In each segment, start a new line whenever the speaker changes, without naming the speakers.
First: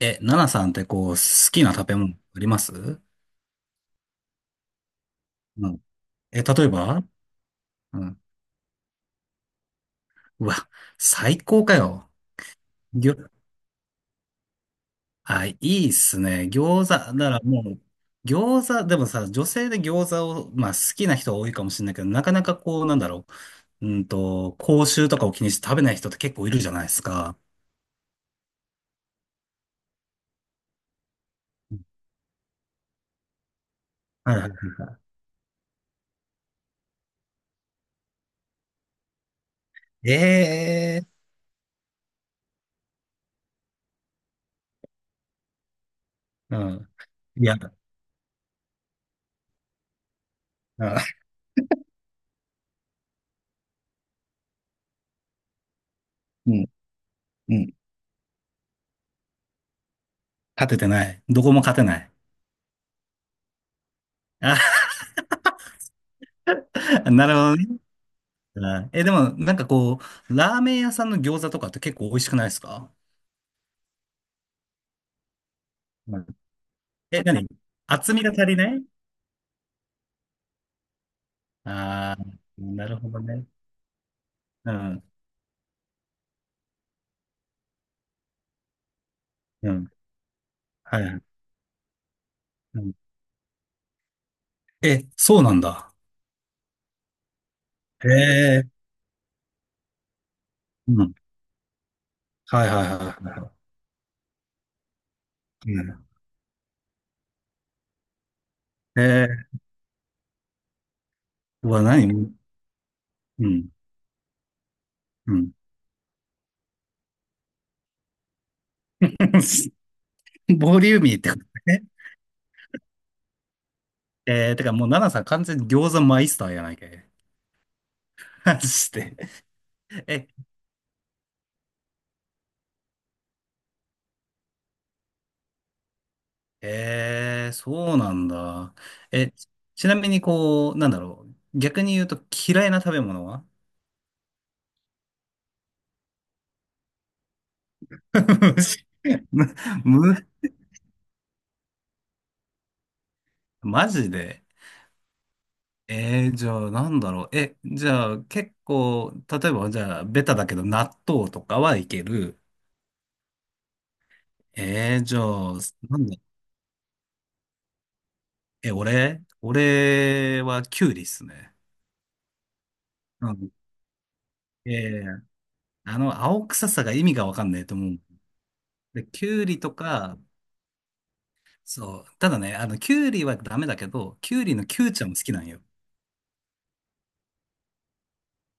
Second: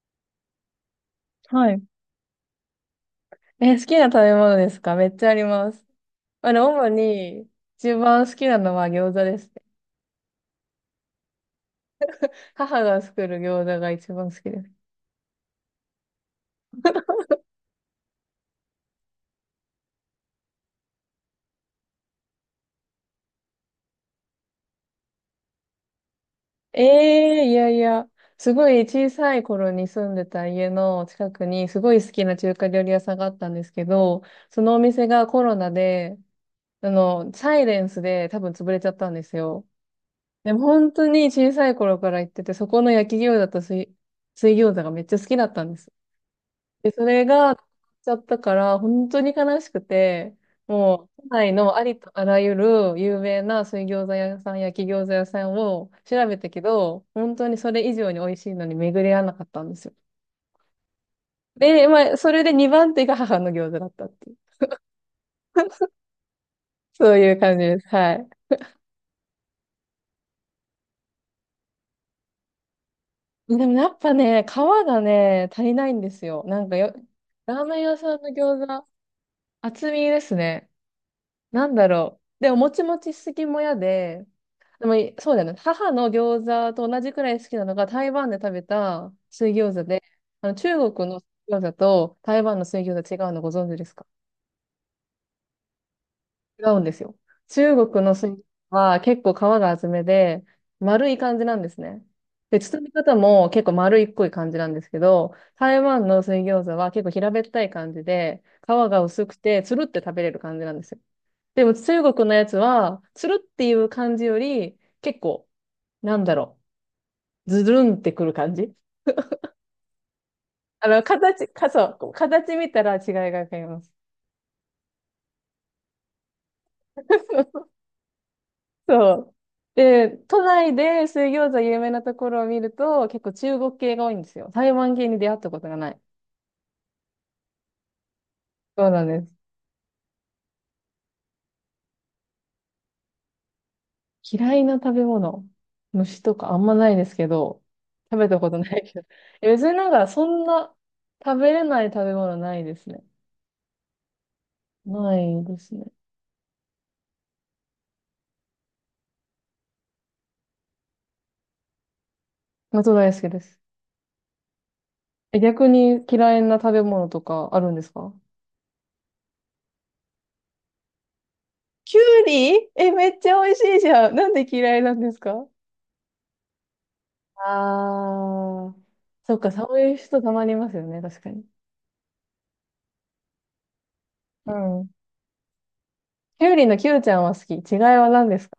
え、ナナさんってこう、好き
は
な
い。
食べ物ありますう？
好きな食べ物ですか？めっちゃありま
ん。
す。
え、例え
主
ば？
に一
うん。
番好きなのは餃子ですね。
うわ、最高かよ。
母が
ぎょ、
作る餃子が一番好きです。
あ、いいっすね。餃子、ならもう、餃子、でもさ、女性で餃子を、まあ好きな人多いかもしれないけど、なかなかこう、なんだろう。口臭とかを気にして食べない人って結構いるじゃな
え
いですか。
え、いやいや、すごい小さい頃に住んでた家の近くにすごい好きな中華料理屋さんがあったんですけど、
はいは
そのお店がコロナで、サイレンスで多分潰れちゃったんですよ。
い。
でも本当
ええ
に小さい頃から行ってて、そこの焼き餃子と水、水餃子がめっちゃ好きだったんです。
ー、う
で、それ
ん。い
が、な
や、
くなっちゃったから、本当に悲しくて、
うん、
もう、都内のありとあらゆる有名な水餃子屋さん、焼き餃子屋さんを調べた
う
け
ん。
ど、本当
う
にそ
ん、
れ以上に美味しいのに巡り合わなかったんですよ。
勝ててない。どこも勝て
で、
ない。
まあ、それで2番手が母の餃子だったっていう、
あ、
そう
な
い
るほ
う
ど
感じで
ね。
す。はい。
はい。え、でも、なんかこう、ラーメン屋さんの餃子とかって結構美味しくないですか？
でもやっぱね、皮がね、足りないんで
う
す
ん。
よ。なんかよ、
え、何？
ラーメン屋
厚
さん
み
の
が足り
餃
ない。
子、厚みですね。なんだ
あ
ろ
あ
う。でも、も
ー、
ち
なる
も
ほ
ちし
ど
すぎ
ね。
も嫌で、
う
でも、
ん、
いそうだよね。母の餃子と同じくらい好きなのが、台湾で食べた水
う
餃子
ん、
で、中
は
国の
い。
水餃子と台湾の
う
水
ん。
餃子違うのご存知ですか？
え、そうなんだ。
違うんですよ。中国
へ
の水餃子
え、
は結構皮が厚めで、
う
丸
ん。
い感じなんですね。で、
はい
包
はい
み
は
方
いはい
も
は
結構丸いっこい感じなんですけど、
い。う
台
ん。
湾の水餃子は結構平べったい感じで、皮が薄く
え
て、つるって食べれる感じなんですよ。で
う
も
わ、
中国
何？
のやつは、つる
う
っ
ん、
ていう感じより、結
う
構、
ん。
なんだろう、ズルンってくる感じ。
ボリューミーってこと
形、か、
ね。
そう、形見たら違いがわかります。
てかもう、ナナさん完全に餃子マイスターやないかい。マジ
そ
で。
う。で、
え、
都内で水餃子有名なところを見ると、結構中国系が多いんですよ。台湾系に出会ったことがない。
ええ、そうなんだ。
そうなんで
え、
す。
ちなみにこう、なんだろう。逆に言うと嫌いな食べ物は？
嫌いな食べ物、虫とかあんまないですけど、食べたこ とない
虫、
けど。え、
む、
別になんか、そ
む、
んな食べれない食べ物ないですね。
マジで。
ないですね。
じゃあなんだろう。え、じゃあ結構、例えばじゃあベタだけど納豆とかはいける。
納豆大好きです。
じゃ
え、
あ、
逆
な
に
んだ、
嫌いな食べ物とかあるんですか？
え、俺はキュウリっすね。
きゅうり、え、めっち
う
ゃ美
ん。
味しいじゃん。なんで
え
嫌いなんです
ー、
か？
あの、青臭さが意味がわかんないと思う。
あー、
で、キ
そっ
ュウ
か、
リと
そういう
か、
人たまにいますよね、確かに。
そう。ただね、あの、キュウリはダメだけど、キュウ
う
リのキ
ん。
ュウちゃんも好きなんよ。
キュウリのキュウちゃんは好き。違いは何ですか？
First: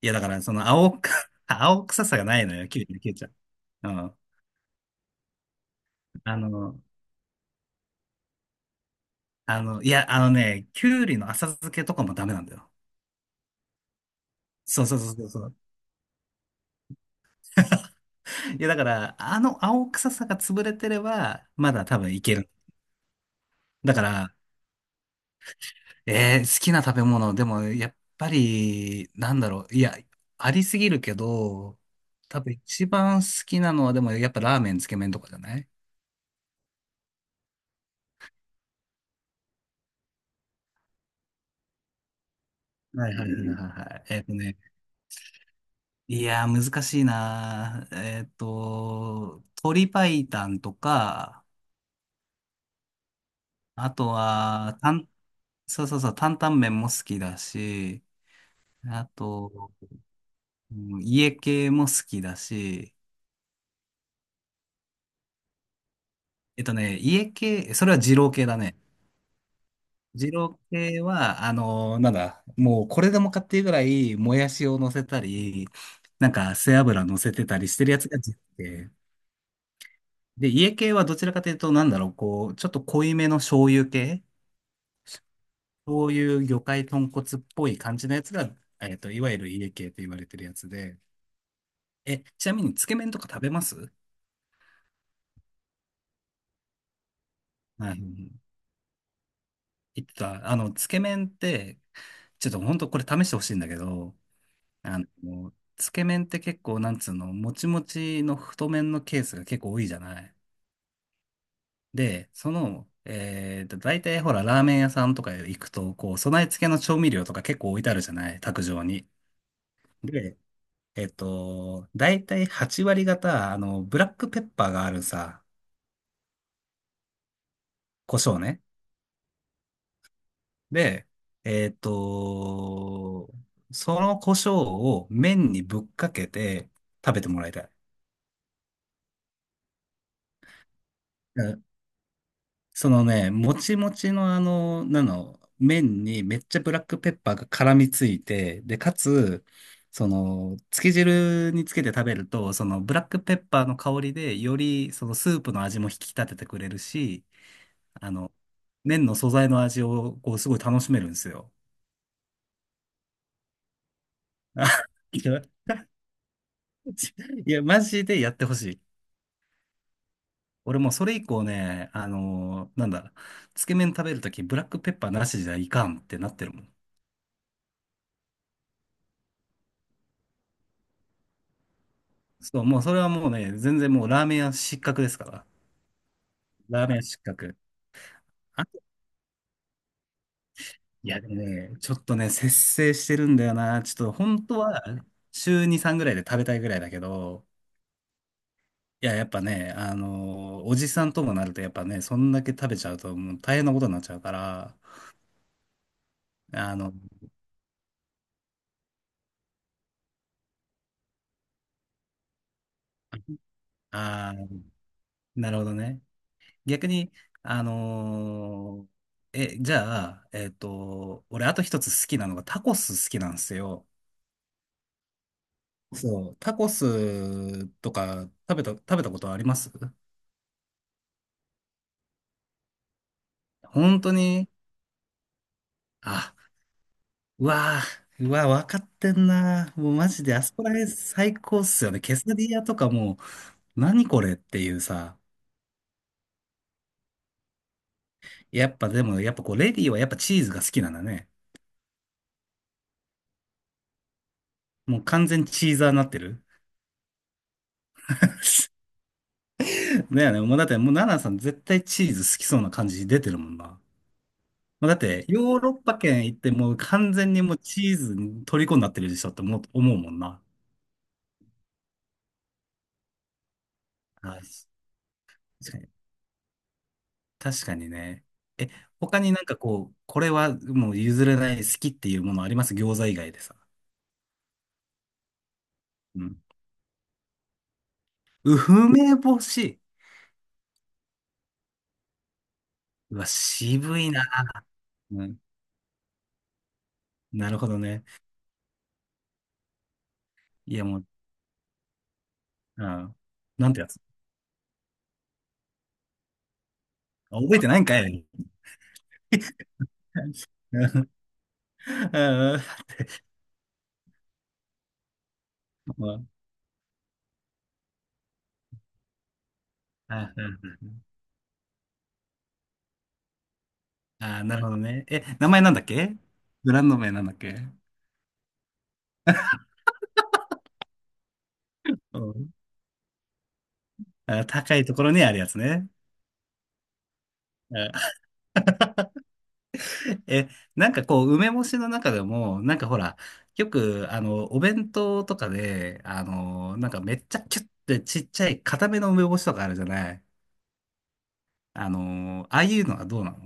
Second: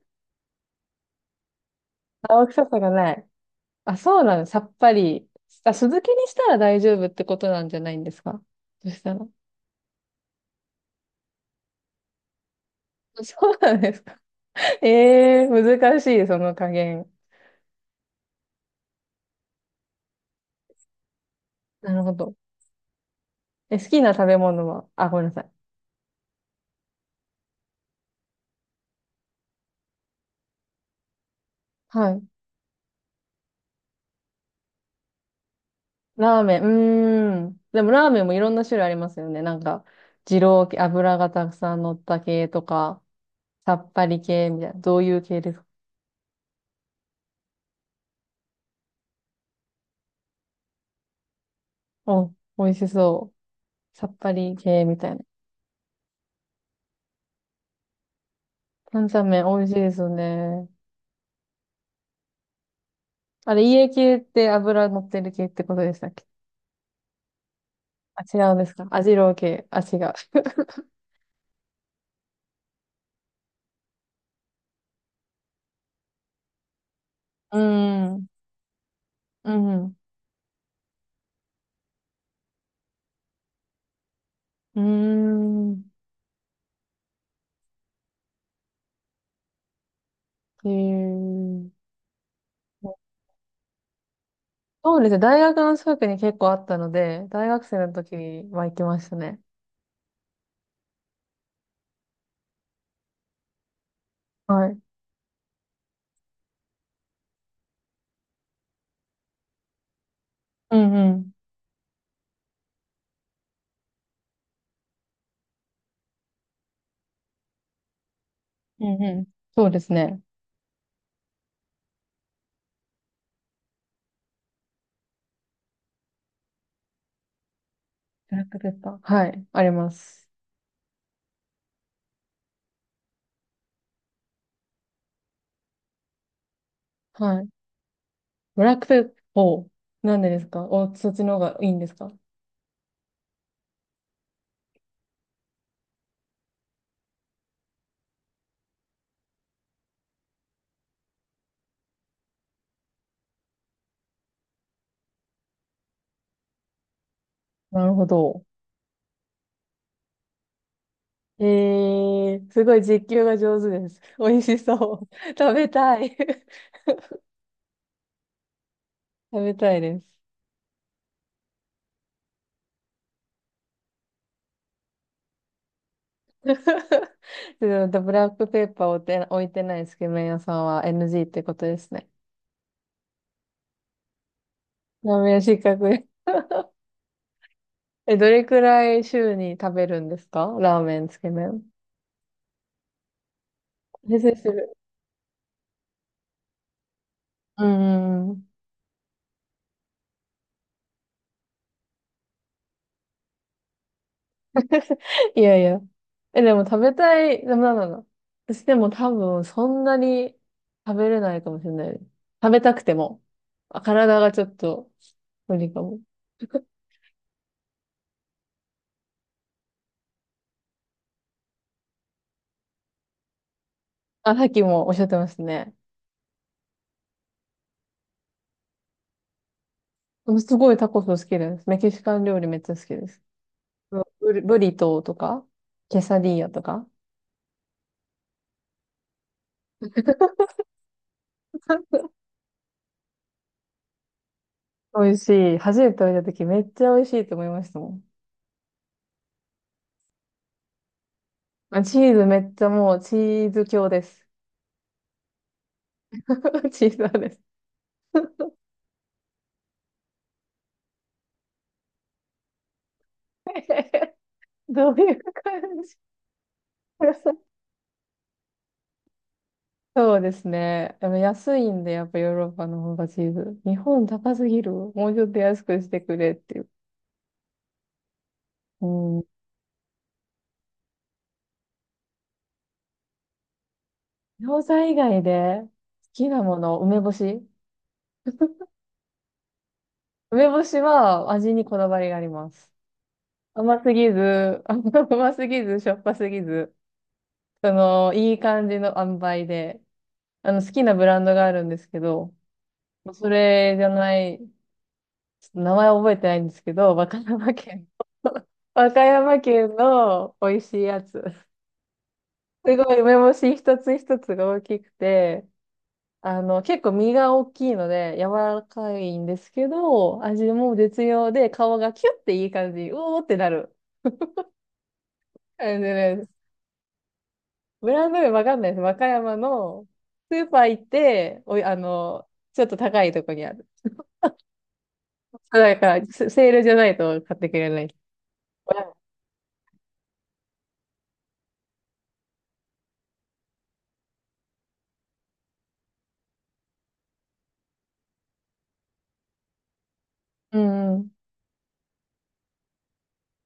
いや、だから、その、青く、青臭さがな
青
いの
臭
よ、
さ
キュウ
が
リのキ
な
ュウち
い。
ゃん。
あ、
うん。
そうなの、さっぱり。あ、酢漬けにし
あ
たら
の、
大丈夫ってことなんじゃないんですか？そしたら。
いや、あのね、キュウリの浅漬けとかもダメなんだよ。
そうなんですか？
そうそうそうそう
え
そ
え
う。
ー、難しい、その加減。
いや、だから、あの青臭さが潰れてれば、まだ
な
多
るほ
分い
ど。
ける。
え、好
だ
き
か
な食
ら、
べ物は、あ、ごめんなさい。
好きな食べ物、でも、やっぱり、なんだろう。いや、ありすぎるけど、
はい。
多分一番好きなのは、でも、やっぱラーメン、つけ麺とかじゃない？
ラーメン、うーん。でもラーメンもいろんな種類ありますよね。なんか、二郎系、油がたくさん乗った系とか、
はいはいはいはい
さっ
はい。
ぱ り系みたいな。どういう系ですか？
いやー難しいなー。鶏白湯とか、
うん、美味しそう。
あ
さ
と
っぱり
は、
系みたいな。
そうそうそう、担々麺も好きだし、
担
あ
々麺美味し
と、
いですよね。
うん、家系も好きだし、
あれ、家系って油乗ってる系ってことでしたっけ？
家系、それは二
あ、
郎
違
系
う
だ
んです
ね。
か？あ、二郎系。あ、違う。
二郎 系は、あのーなんだ、もうこれでもかっていうぐらい、もやしを乗せたり、なんか背脂乗せてた
うー
りしてるやつが
ん。
二郎系。
うん。
で、家系はどちらかというと、なんだろう、こう、ちょっと濃いめの醤油系、
うーん。
そういう魚介豚骨っぽい感じのやつが、いわゆる家系と言われてるや
へ
つで、
ー、
え、ちなみに、つけ麺とか食べます？
そうですね。大学の近くに結構あったので、大学生
は
の時
い、
は行きましたね。
言ってた、あの、つけ麺って、ちょっと本当これ試してほしいんだけど、
はい。
あの、つけ麺って結構、なんつうの、もちもちの太麺のケースが結構多いじゃない。
うんうん。
で、その、大体ほら、ラーメン屋さんとか行くと、こう、備え付けの調味料とか結構置いてあるじゃない、卓
う
上
ん
に。
うん。そうですね。
で、だいたい8割方、あの、ブラックペッパーがあるさ、胡
ブ
椒
ラック
ね。
ペッパー。はい。あります。
で、えっと、その胡椒を麺にぶっかけて食べても
はい。
らいたい。
ブラックペッパー。なんでですか？お、そっちの方
う
が
ん、
いいんですか？
そのね、もちもちのあの、なの、麺にめっちゃブラックペッパーが絡みついて、で、かつ、その、つけ汁につけて食べると、そのブラックペッパーの香りで、よりそのスープの味も引き立ててくれるし、
なるほ
あの、
ど。
麺の素材の味を、こう、すごい楽しめるんです
え
よ。
すごい実況が上手です。美味 し
あ、
そう。
い や、
食べたい。
いやマジでやってほしい。
食べたいです。
俺もうそれ以降ね、あのーなんだ、つけ麺食べるとき、ブラックペッパーなしじゃいかんってなってるもん。
でもブラックペッパーを置いて、置いてないつけ麺屋さんは NG ってことですね。
そう、もうそれはもうね、全然もうラーメン屋失格で
ラ
す
ー
か
メン
ら。
失格です。
ラーメン屋失格。
え、どれく
あと、
らい週に食べるんですか？ラーメン、
い
つ
やで
け
も
麺。
ね、ちょっとね、節制してるんだよな。ちょっ と
先生
本
す
当
る。
は週2、3ぐらいで食べたいぐらいだけど、
うんうんうん。
いや、やっぱね、あの、おじさんともなると、やっぱね、そんだけ食べちゃうと、もう大変なことになっちゃうから、
いやいや。え、でも
あ
食
の、
べたい、でもなんだろうな。私でも多分そんなに食べれないかもしれないです。食べたくても。あ、体が
ああ、
ちょっと
な
無
るほ
理
ど
かも。
ね。逆に、あのーえ、じゃあ、俺、あと一つ好きなのが、タコス好きなんですよ。
あ、さっきもおっしゃってましたね。
そう、タコスとか食べたことあります？
うん、すごいタコス好きです。メキシカン料理めっちゃ好きです。う
本
ん、
当に、
ブリトーとか、ケサデ
あ、
ィーヤとか。
うわうわー、わかってんな。もうマジで、あそこら辺最高っすよね。ケサディアとかもう、何これっていう
美味
さ。
しい。初めて食べた時めっちゃ美味しいと思いましたもん。
やっぱでも、やっぱこう、レディーはやっぱチーズが好きなんだね。
あ、チーズめっちゃもうチーズ強です。
もう完全チーザーになってる。
チーズ派です。
だよね。もうだって、もうナナさん絶対チーズ好きそうな感じ出てるもんな。もう
ど
だっ
ういう
て、ヨーロッ
感じ？
パ圏行ってもう完全に もうチーズに虜になってるでしょって思うも
そ
ん
うで
な。
すね。でも安いんで、やっぱヨーロッパの方がチーズ。日本高
あ、
すぎる。もうちょっと安
確か
く
に。
してくれっていう。
確かにね。え、
う
他
ん。
になんかこう、これはもう譲れない好きっていうものあります？餃子以外でさ。
餃子以外で好
う
き
ん。
なもの、梅干し。
うふ、めぼし。
梅干しは味にこだわりがあります。
うわ、
甘す
渋い
ぎ
な。
ず、
う
甘
ん。
すぎず、しょっぱすぎず、
なるほ
そ
どね。
の、いい感じの塩梅で、好
い
き
や
な
もう、
ブランドがあるんですけど、
うん。
そ
なん
れ
て
じ
や
ゃ
つ？
ない、ちょっと名前覚えてないんですけど、和歌
あ、
山
覚えてないん
県。
かい。
和歌山県 の美味
う
しい
んう
や
ん
つ。
う
す
ん、
ごい梅干し一つ一つが大きくて、
うん、
結構身が大きいので柔らかいんですけど、味も
あ
絶妙で顔がキュッていい感じ、うおーってなる
あ、なるほどね。え、名前なん
感
だ
じ
っけ？
です。
ブランド名なんだっけ？
ブランド名わかんないです。和歌山のスーパー行って、おい、
うん。
ちょっと高いとこにある。
あ、高いところにあるやつ
だ
ね。
から、セセールじゃないと買ってくれな
あ、
い。
え、なんかこう、梅干しの中でも、なんかほら、よく、あの、お弁当とかで、あの、なんかめっちゃキュッてちっちゃい固めの梅干しとかあるじゃない。
うん。
あの、ああいうのはどうなの？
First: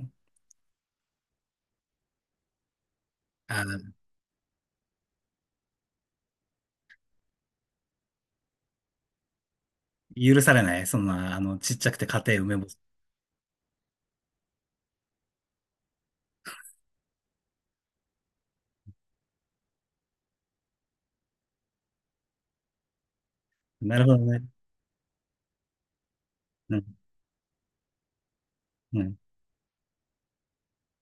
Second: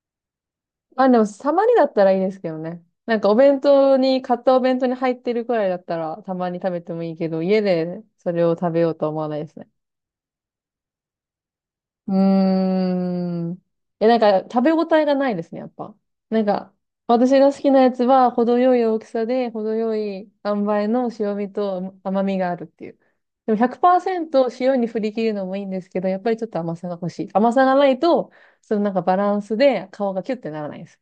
まあ、でも、たまにだったらいいですけどね。なんか、お弁
あ、
当に、買ったお弁当に入ってるくらいだったら、たまに食べてもいいけど、家でそれを食べようとは思わないですね。
許されない。そんな、あの、ちっちゃくて
う
硬い梅干し。
ーん。え、なんか、食べ応えがないですね、やっぱ。なんか、私が好きなやつは、程よい大きさで、程よい塩梅の塩味と甘みがあるっていう。でも
なるほどね。
100%塩に振り切るのもいいんですけど、やっぱりちょっと甘
う
さが
ん、
欲しい。甘さがないと、そのなん
う
かバ
ん、
ランスで顔がキュッてならないです。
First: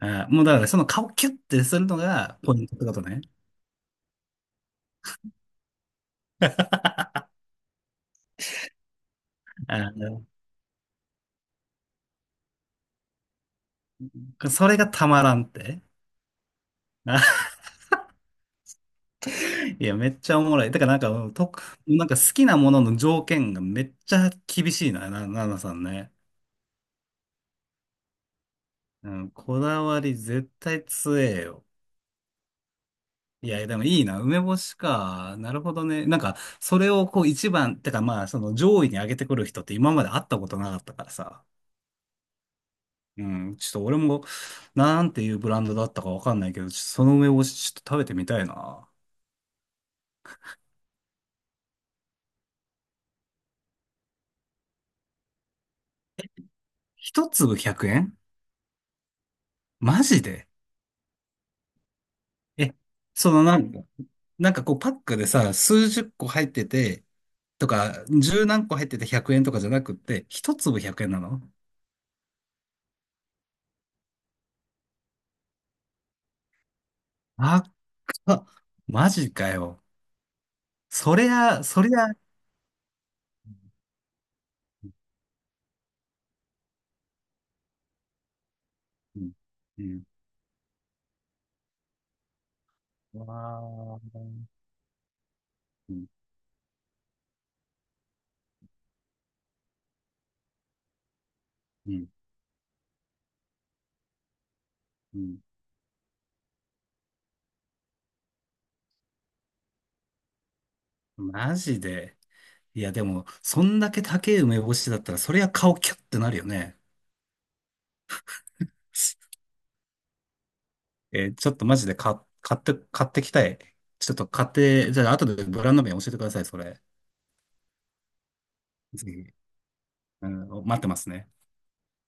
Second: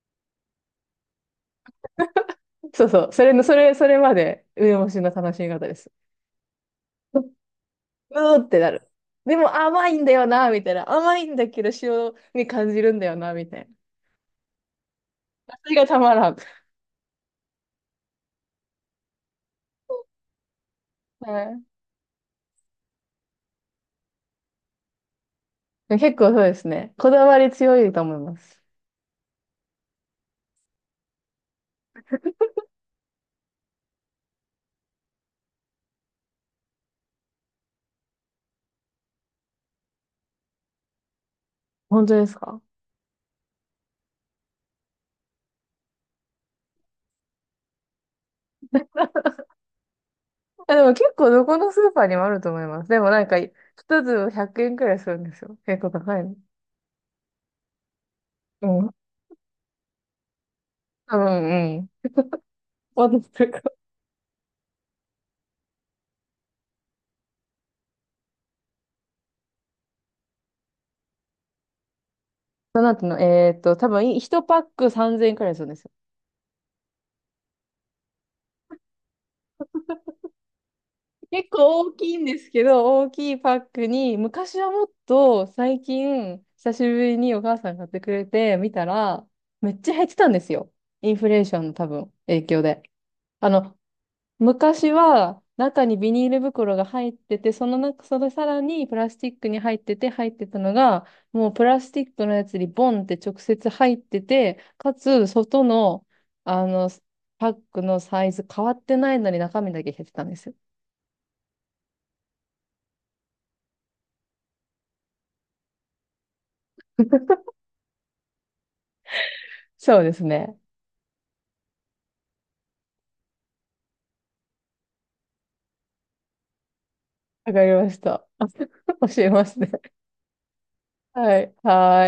あー、もうだからその顔キュッてするのがポイントっ
そ
て
う
こと
そう。
ね。
それの、それ、それまで梅干しの楽しみ方です。ううーってなる。でも
あ
甘いんだ
ー、
よな、みたいな。甘いんだけど塩に感じるんだよな、みたいな。
それがたまらんっ
それ
て。
がたまらん。
あ、いや、めっちゃおもろい。だからなんか、
はい、
なんか好きなものの条件がめっちゃ厳しいな、な、ななさんね。
結構そうですね。こだわり強いと思います。
うん、こだわり絶対強えよ。いや、でもいいな。梅干しか。なるほどね。なんか、それをこう一番、てかまあ、その上位に上げてくる人って今まで会ったことなかったからさ。
本当ですか？
うん、ちょっと俺も、なんていうブランドだったかわかんないけど、ちょっとその梅干しちょっと食べてみたいな。
あ、でも結構どこのスーパーにもあると思います。でもなんか、一粒100円くえんくらいするんですよ。結構高いの。
一粒100円？
うん。
マジで？
多分、うん。
え、
私
その
と
な
か。
んか、なんかこうパックでさ、数十個入ってて、とか、十何個入ってて100円とかじゃなくって、一粒100円なの？
その後の、多分、1パック3000円くらいするんですよ。
あっか、マジかよ。そり
結
ゃ、
構
そ
大
りゃ、
きいんですけど、大きいパックに、昔はもっと最近、久しぶりにお母さん買ってくれて見た
う
ら、
ん、
めっ
う
ちゃ減
ん。
ってたんですよ。インフレーションの多分影響で。
わ
あの、
ー、
昔は中
う
に
ん、
ビニール袋が入ってて、その中、それさらにプラスチックに入ってたのが、もうプラ
う
スチ
ん、
ックのやつにボンって直接入ってて、か
う
つ
ん、
外の、あの、パックのサイズ変わってないのに中身だけ減ってたんですよ。
マジで。いや、でも、そんだけ高い梅干しだったら、そりゃ顔キュッてなるよね。
そうですね。
ちょっとマジで買ってきたい。ちょっと買って、じゃあ後でブランド名教えてください、それ。
わかりました。
ぜ
教
ひ。
えますね。
うん、待ってますね。
はい。はーい。